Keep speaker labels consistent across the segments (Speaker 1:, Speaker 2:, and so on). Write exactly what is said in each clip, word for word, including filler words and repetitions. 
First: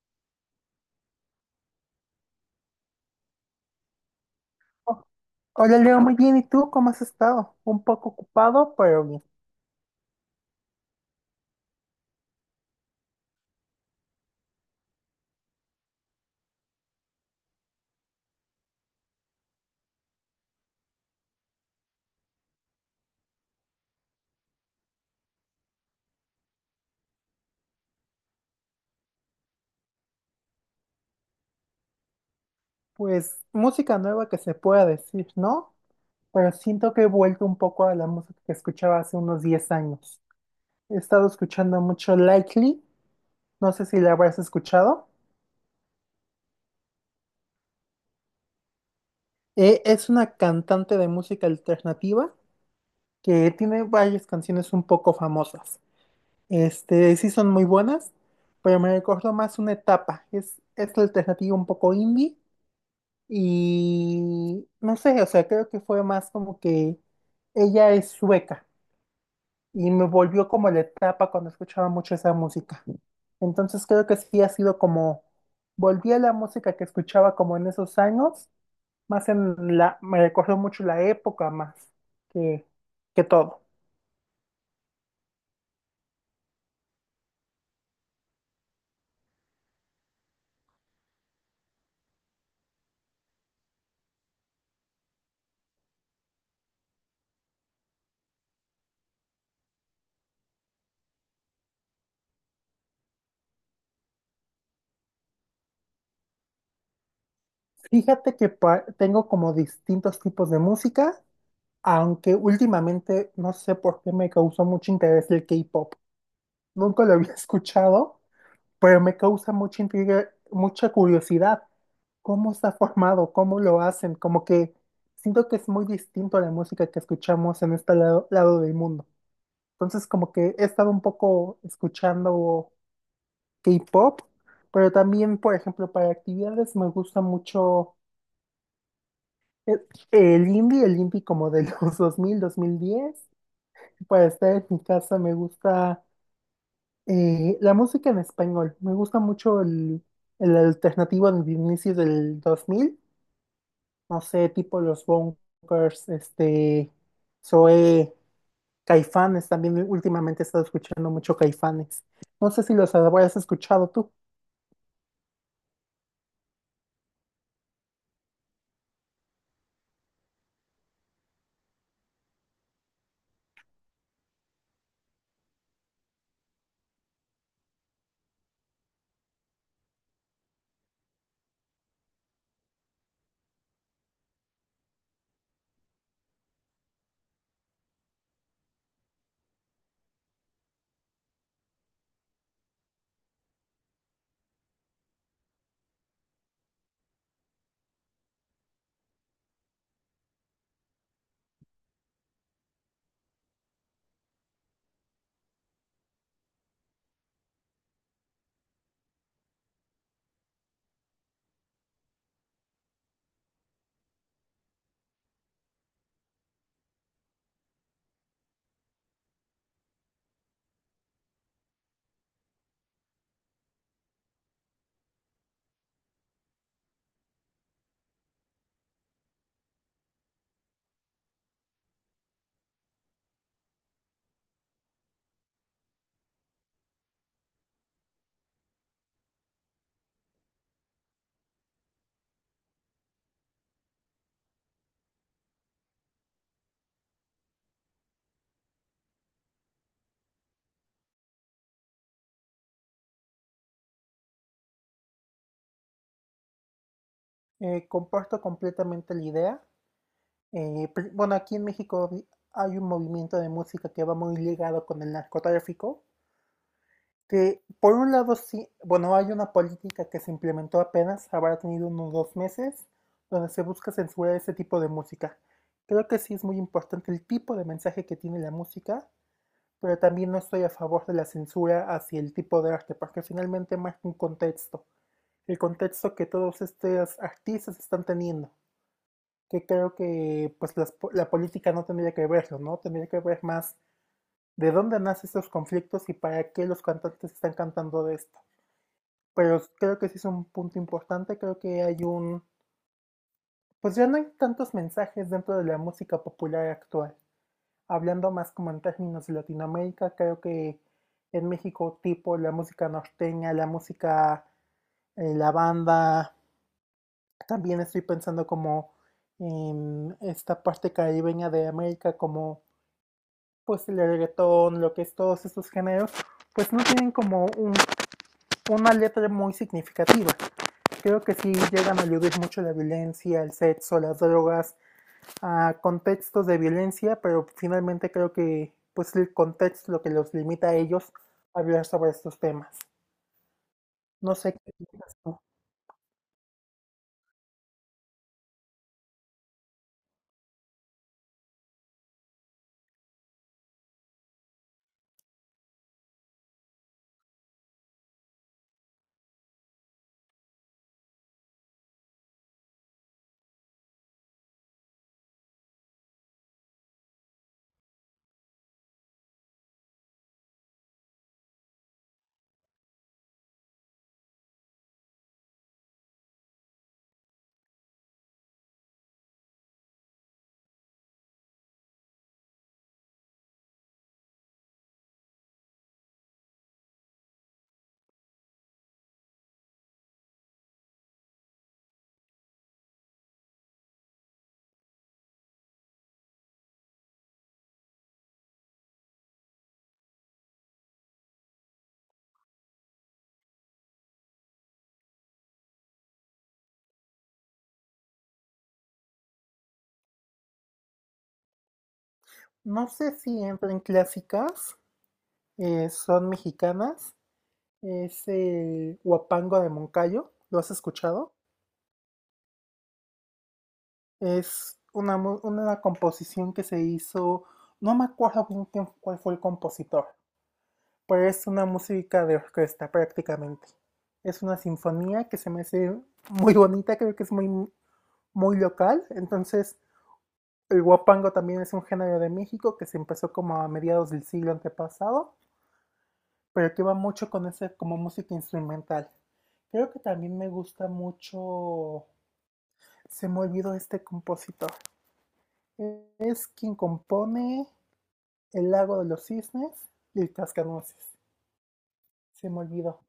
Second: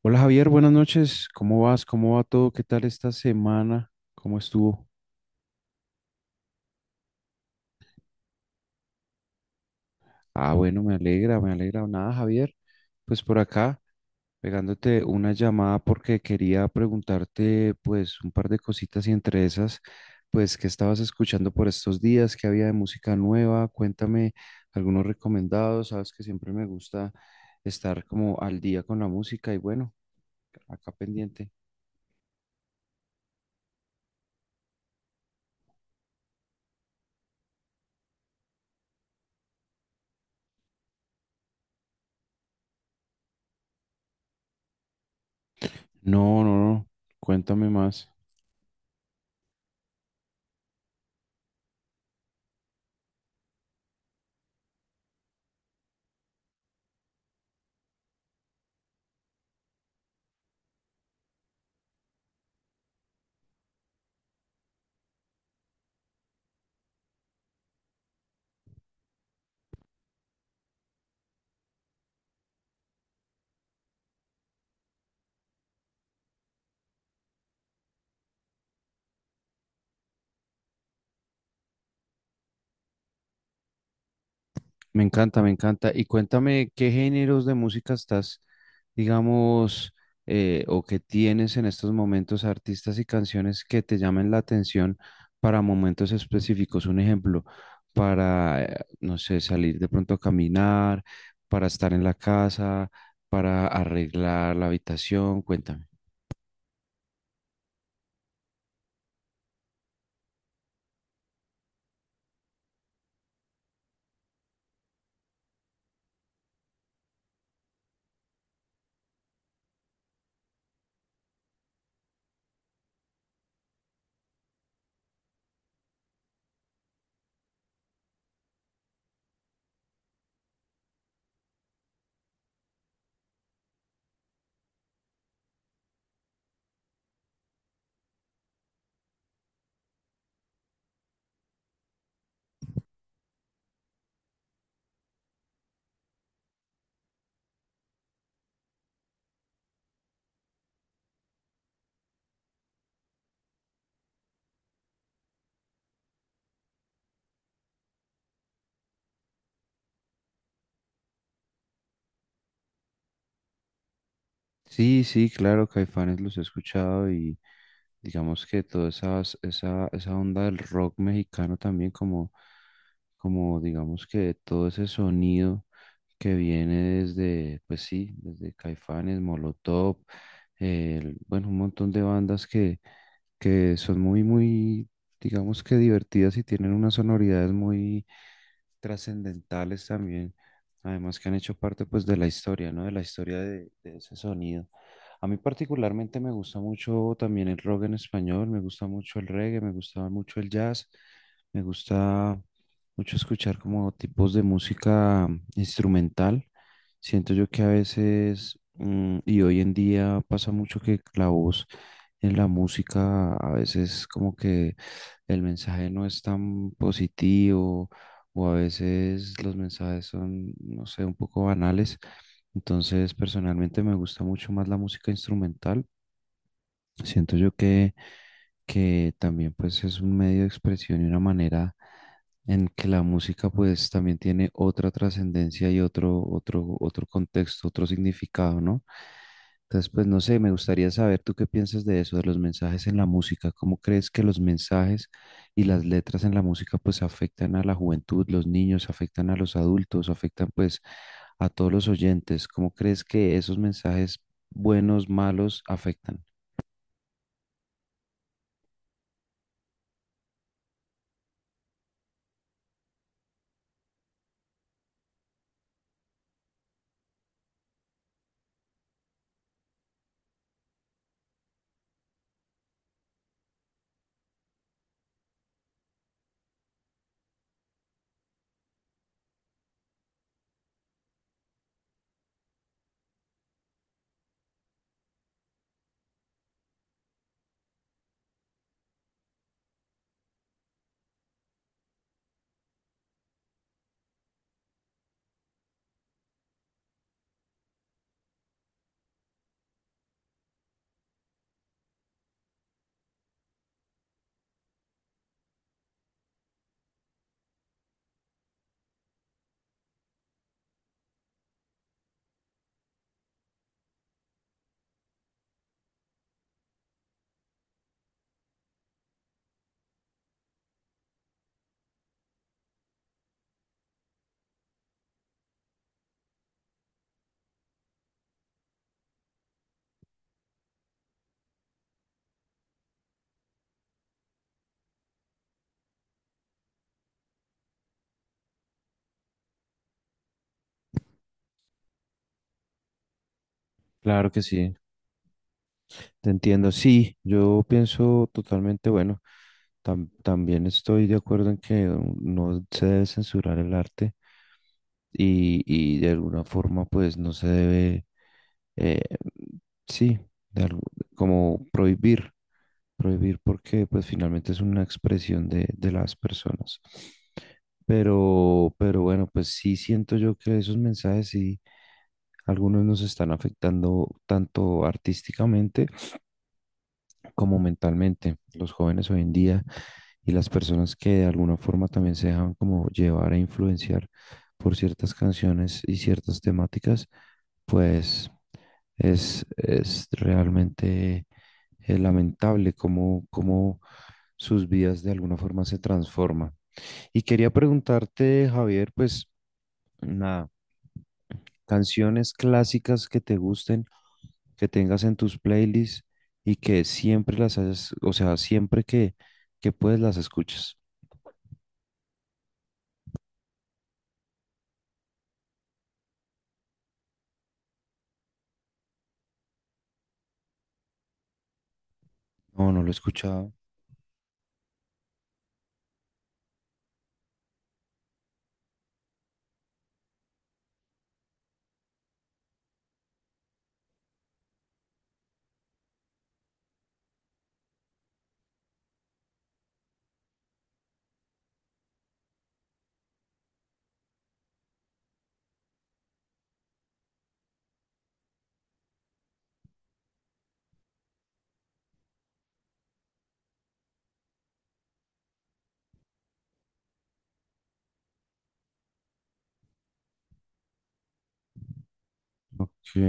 Speaker 1: Hola Javier, buenas noches. ¿Cómo vas? ¿Cómo va todo? ¿Qué tal esta semana? ¿Cómo estuvo?
Speaker 2: Hola Leo, muy bien. ¿Y tú cómo has estado? Un poco ocupado, pero bien.
Speaker 1: Ah, bueno, me alegra, me alegra. Nada, Javier. Pues por acá, pegándote una llamada porque quería preguntarte pues un par de cositas y entre esas, pues qué estabas escuchando por estos días, qué había de música nueva. Cuéntame algunos recomendados. Sabes que siempre me gusta estar como al día con la música y bueno, acá pendiente.
Speaker 2: Pues música nueva que se pueda decir, ¿no? Pero siento que he vuelto un poco a la música que escuchaba hace unos diez años. He estado escuchando mucho Likely, no sé si la habrás escuchado.
Speaker 1: No, no, no. Cuéntame más.
Speaker 2: Eh, es una cantante de música alternativa que tiene varias canciones un poco famosas. Este, sí son muy buenas, pero me recuerdo más una etapa. Es, es alternativa un poco indie. Y no sé, o sea, creo que fue más como que ella es sueca y me volvió como la etapa cuando escuchaba mucho esa música. Entonces creo que sí ha sido como, volví a la música que escuchaba como en esos años, más en la, me recordó mucho la época más que, que todo.
Speaker 1: Me encanta, me encanta. Y cuéntame qué géneros de música estás, digamos, eh, o que tienes en estos momentos artistas y canciones que te llamen la atención para momentos específicos. Un ejemplo, para, eh, no sé, salir de pronto a caminar, para estar en la casa, para arreglar la habitación. Cuéntame.
Speaker 2: Fíjate que pa- tengo como distintos tipos de música, aunque últimamente no sé por qué me causó mucho interés el K-pop. Nunca lo había escuchado, pero me causa mucha intriga, mucha curiosidad. ¿Cómo está formado? ¿Cómo lo hacen? Como que siento que es muy distinto a la música que escuchamos en este lado, lado del mundo. Entonces, como que he estado un poco escuchando K-pop, pero también, por ejemplo, para actividades me gusta mucho el, el indie, el indie como de los dos mil, dos mil diez. Para estar en mi casa me gusta. Eh, la música en español. Me gusta mucho el, el alternativo de inicios del dos mil. No sé, tipo los Bunkers, este, Zoé, Caifanes. También últimamente he estado escuchando mucho Caifanes. No sé si los habrás escuchado tú.
Speaker 1: Sí, sí, claro, Caifanes los he escuchado y digamos que toda esa, esa, esa onda del rock mexicano también como, como digamos que todo ese sonido que viene desde, pues sí, desde Caifanes, Molotov, el- bueno, un montón de bandas que, que son muy, muy, digamos que divertidas y tienen unas sonoridades muy trascendentales también, además que han hecho parte pues de la historia, ¿no? De la historia de, de ese sonido. A mí particularmente me gusta mucho también el rock en español, me gusta mucho el reggae, me gusta mucho el jazz, me gusta mucho escuchar como tipos de música mm, instrumental. Siento yo que a veces, mm, y hoy en día pasa mucho que la voz en la música a veces como que el mensaje no es tan positivo o a veces los mensajes son, no sé, un poco banales. Entonces, personalmente me gusta mucho más la música instrumental. Siento yo que que también pues es un medio de expresión y una manera en que la música pues también tiene otra trascendencia y otro, otro, otro contexto, otro significado, ¿no? Entonces, pues no sé, me gustaría saber tú qué piensas de eso, de los mensajes en la música. ¿Cómo crees que los mensajes y las letras en la música pues afectan a la juventud, los niños, afectan a los adultos, afectan pues a todos los oyentes? ¿Cómo crees que esos mensajes buenos, malos, afectan?
Speaker 2: Eh, comparto completamente la idea. Eh, pr- bueno, aquí en México vi- hay un movimiento de música que va muy ligado con el narcotráfico, que por un lado sí, bueno, hay una política que se implementó apenas, habrá tenido unos dos meses, donde se busca censurar ese tipo de música. Creo que sí es muy importante el tipo de mensaje que tiene la música, pero también no estoy a favor de la censura hacia el tipo de arte, porque finalmente marca un contexto, el contexto que todos estos artistas están teniendo, que creo que pues las, la política no tendría que verlo, ¿no? Tendría que ver más de dónde nacen estos conflictos y para qué los cantantes están cantando de esto, pero creo que sí es un punto importante. Creo que hay un, pues ya no hay tantos mensajes dentro de la música popular actual. Hablando más como en términos de Latinoamérica, creo que en México tipo la música norteña, la música, eh, la banda, también estoy pensando como en esta parte caribeña de América, como pues el reggaetón, lo que es todos estos géneros, pues no tienen como un, una letra muy significativa. Creo que sí llegan a aludir mucho la violencia, el sexo, las drogas, a contextos de violencia, pero finalmente creo que pues el contexto es lo que los limita a ellos a hablar sobre estos temas.
Speaker 1: Claro
Speaker 2: No
Speaker 1: que
Speaker 2: sé qué
Speaker 1: sí.
Speaker 2: piensas tú.
Speaker 1: Te entiendo, sí, yo pienso totalmente, bueno, tam- también estoy de acuerdo en que no no se debe censurar el arte y, y de alguna forma pues no se debe, eh, sí, de algo- como prohibir, prohibir porque pues finalmente es una expresión de, de las personas. Pero, pero bueno, pues sí siento yo que esos mensajes sí, algunos nos están afectando tanto artísticamente, como mentalmente los jóvenes hoy en día y las personas que de alguna forma también se dejan como llevar e influenciar por ciertas canciones y ciertas temáticas, pues es, es realmente eh, lamentable cómo, cómo sus vidas de alguna forma se transforman. Y quería preguntarte, Javier, pues nada, canciones clásicas que te gusten que tengas en tus playlists y que siempre las hayas, o sea, siempre que, que puedes las escuchas.
Speaker 2: No sé si entran clásicas, eh, son mexicanas, es el Huapango de Moncayo, ¿lo has escuchado?
Speaker 1: No, no lo he escuchado.
Speaker 2: Es una, mu- una composición que se hizo, no me acuerdo bien quién- cuál fue el compositor, pero es una música de orquesta prácticamente. Es una sinfonía que se me hace muy bonita, creo que es muy, muy local. Entonces, el guapango también es un género de México que se empezó como a mediados del siglo antepasado, pero que va mucho con ese como música instrumental. Creo que también me gusta mucho. Se me olvidó este compositor. Es quien compone El lago de los cisnes y el cascanueces. Se me
Speaker 1: Ok,
Speaker 2: olvidó.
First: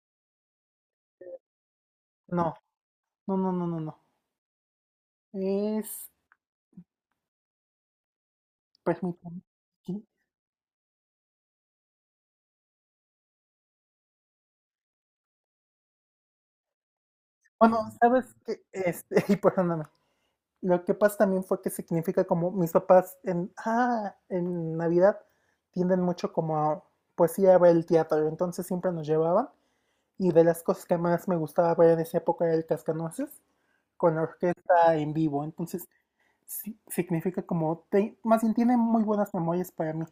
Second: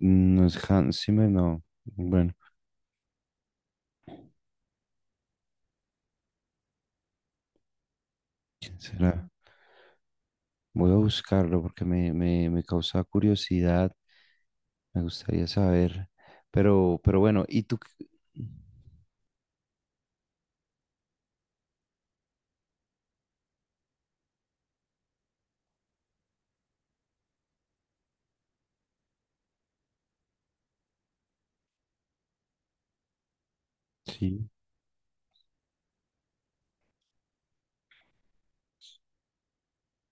Speaker 1: no es Hans Zimmer, no. Bueno,
Speaker 2: No, no, no, no, no, no. Es
Speaker 1: ¿quién será?
Speaker 2: Permíteme, sí.
Speaker 1: Voy a buscarlo porque me, me, me causa curiosidad, me gustaría saber. Pero, pero bueno, ¿y tú?
Speaker 2: Bueno,
Speaker 1: Qué-
Speaker 2: sabes que este, y perdóname. Lo que pasa también fue que significa como mis papás en, ah, en Navidad tienden mucho como a, pues ir a ver el teatro, entonces siempre nos llevaban y de las cosas que más me gustaba ver en esa época era el Cascanueces con la
Speaker 1: Sí.
Speaker 2: orquesta en vivo. Entonces, sí, significa como, te- más bien tiene muy buenas memorias para mí.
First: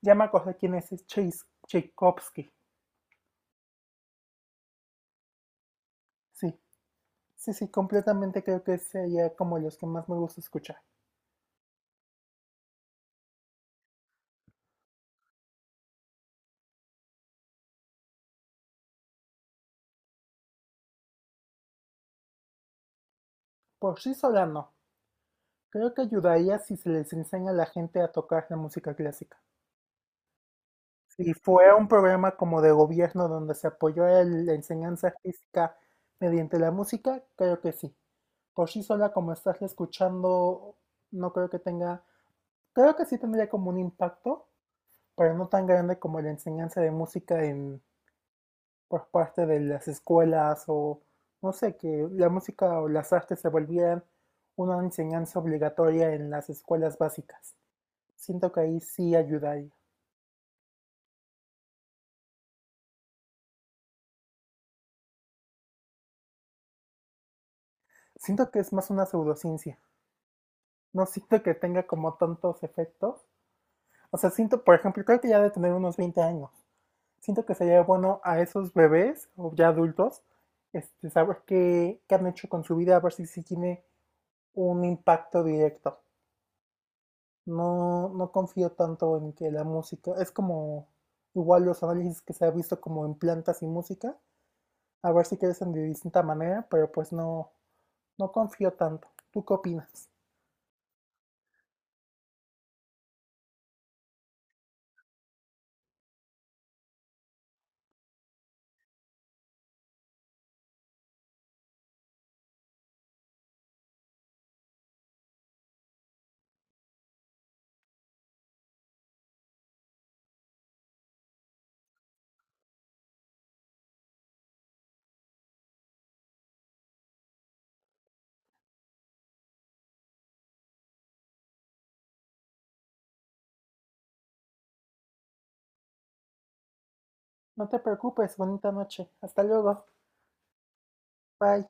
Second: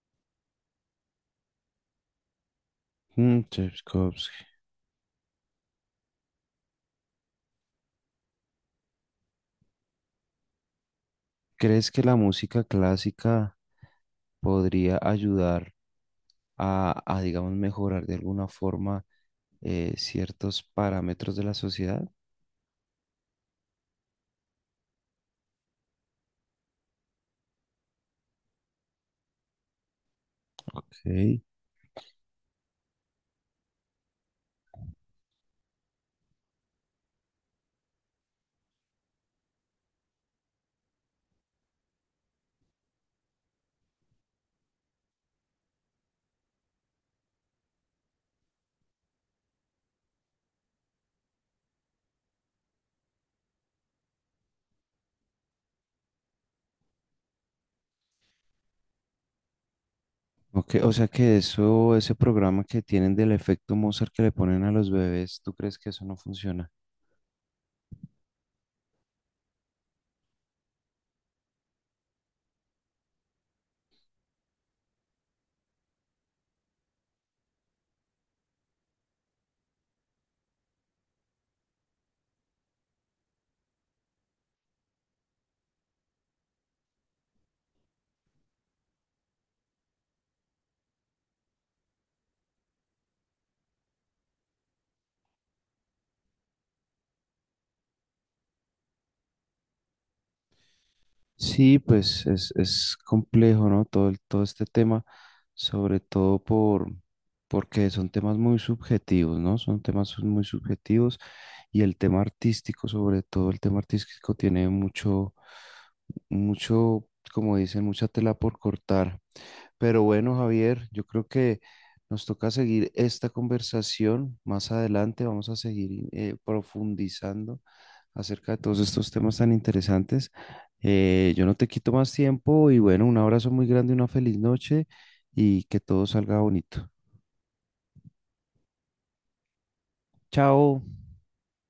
Speaker 2: Ya me acordé quién es, es Chais- Tchaikovsky,
Speaker 1: Mm, Tchaikovsky.
Speaker 2: sí. Sí, sí, completamente creo que sería como los que más me gusta escuchar.
Speaker 1: ¿Crees que la música clásica podría ayudar a, a, digamos, mejorar de alguna forma eh, ciertos parámetros de la sociedad?
Speaker 2: Por sí sola no. Creo que ayudaría si se les enseña a la gente a tocar la música clásica. Si
Speaker 1: Ok.
Speaker 2: fuera un programa como de gobierno donde se apoyó el- la enseñanza artística mediante la música, creo que sí. Por sí sola, como estás escuchando, no creo que tenga, creo que sí tendría como un impacto, pero no tan grande como la enseñanza de música en por parte de las escuelas o no sé, que la música o las artes se volvieran una enseñanza obligatoria en las escuelas básicas. Siento que ahí sí ayudaría.
Speaker 1: Ok, o sea que eso, ese programa que tienen del efecto Mozart que le ponen a los bebés, ¿tú crees que eso no funciona?
Speaker 2: Siento que es más una pseudociencia. No siento que tenga como tantos efectos. O sea, siento, por ejemplo, creo que ya de tener unos veinte años. Siento que sería bueno a esos bebés o ya adultos, este, saber qué, qué han hecho con su vida, a ver si, si tiene un impacto directo. No, no confío tanto en que la música, es como igual los análisis que se ha visto como en plantas y música, a ver si crecen de distinta manera, pero pues no, no confío tanto. ¿Tú qué opinas?
Speaker 1: Sí, pues es, es complejo, ¿no? Todo, el- todo este tema, sobre todo por, porque son temas muy subjetivos, ¿no? Son temas muy subjetivos y el tema artístico, sobre todo el tema artístico, tiene mucho, mucho, como dicen, mucha tela por cortar. Pero bueno, Javier, yo creo que nos toca seguir esta conversación más adelante. Vamos a seguir eh, profundizando acerca de todos estos temas tan interesantes. Eh, yo no te quito más tiempo y bueno, un abrazo muy grande, una feliz noche y que todo salga bonito.
Speaker 2: No te preocupes, bonita noche. Hasta luego.
Speaker 1: Chao.
Speaker 2: Bye.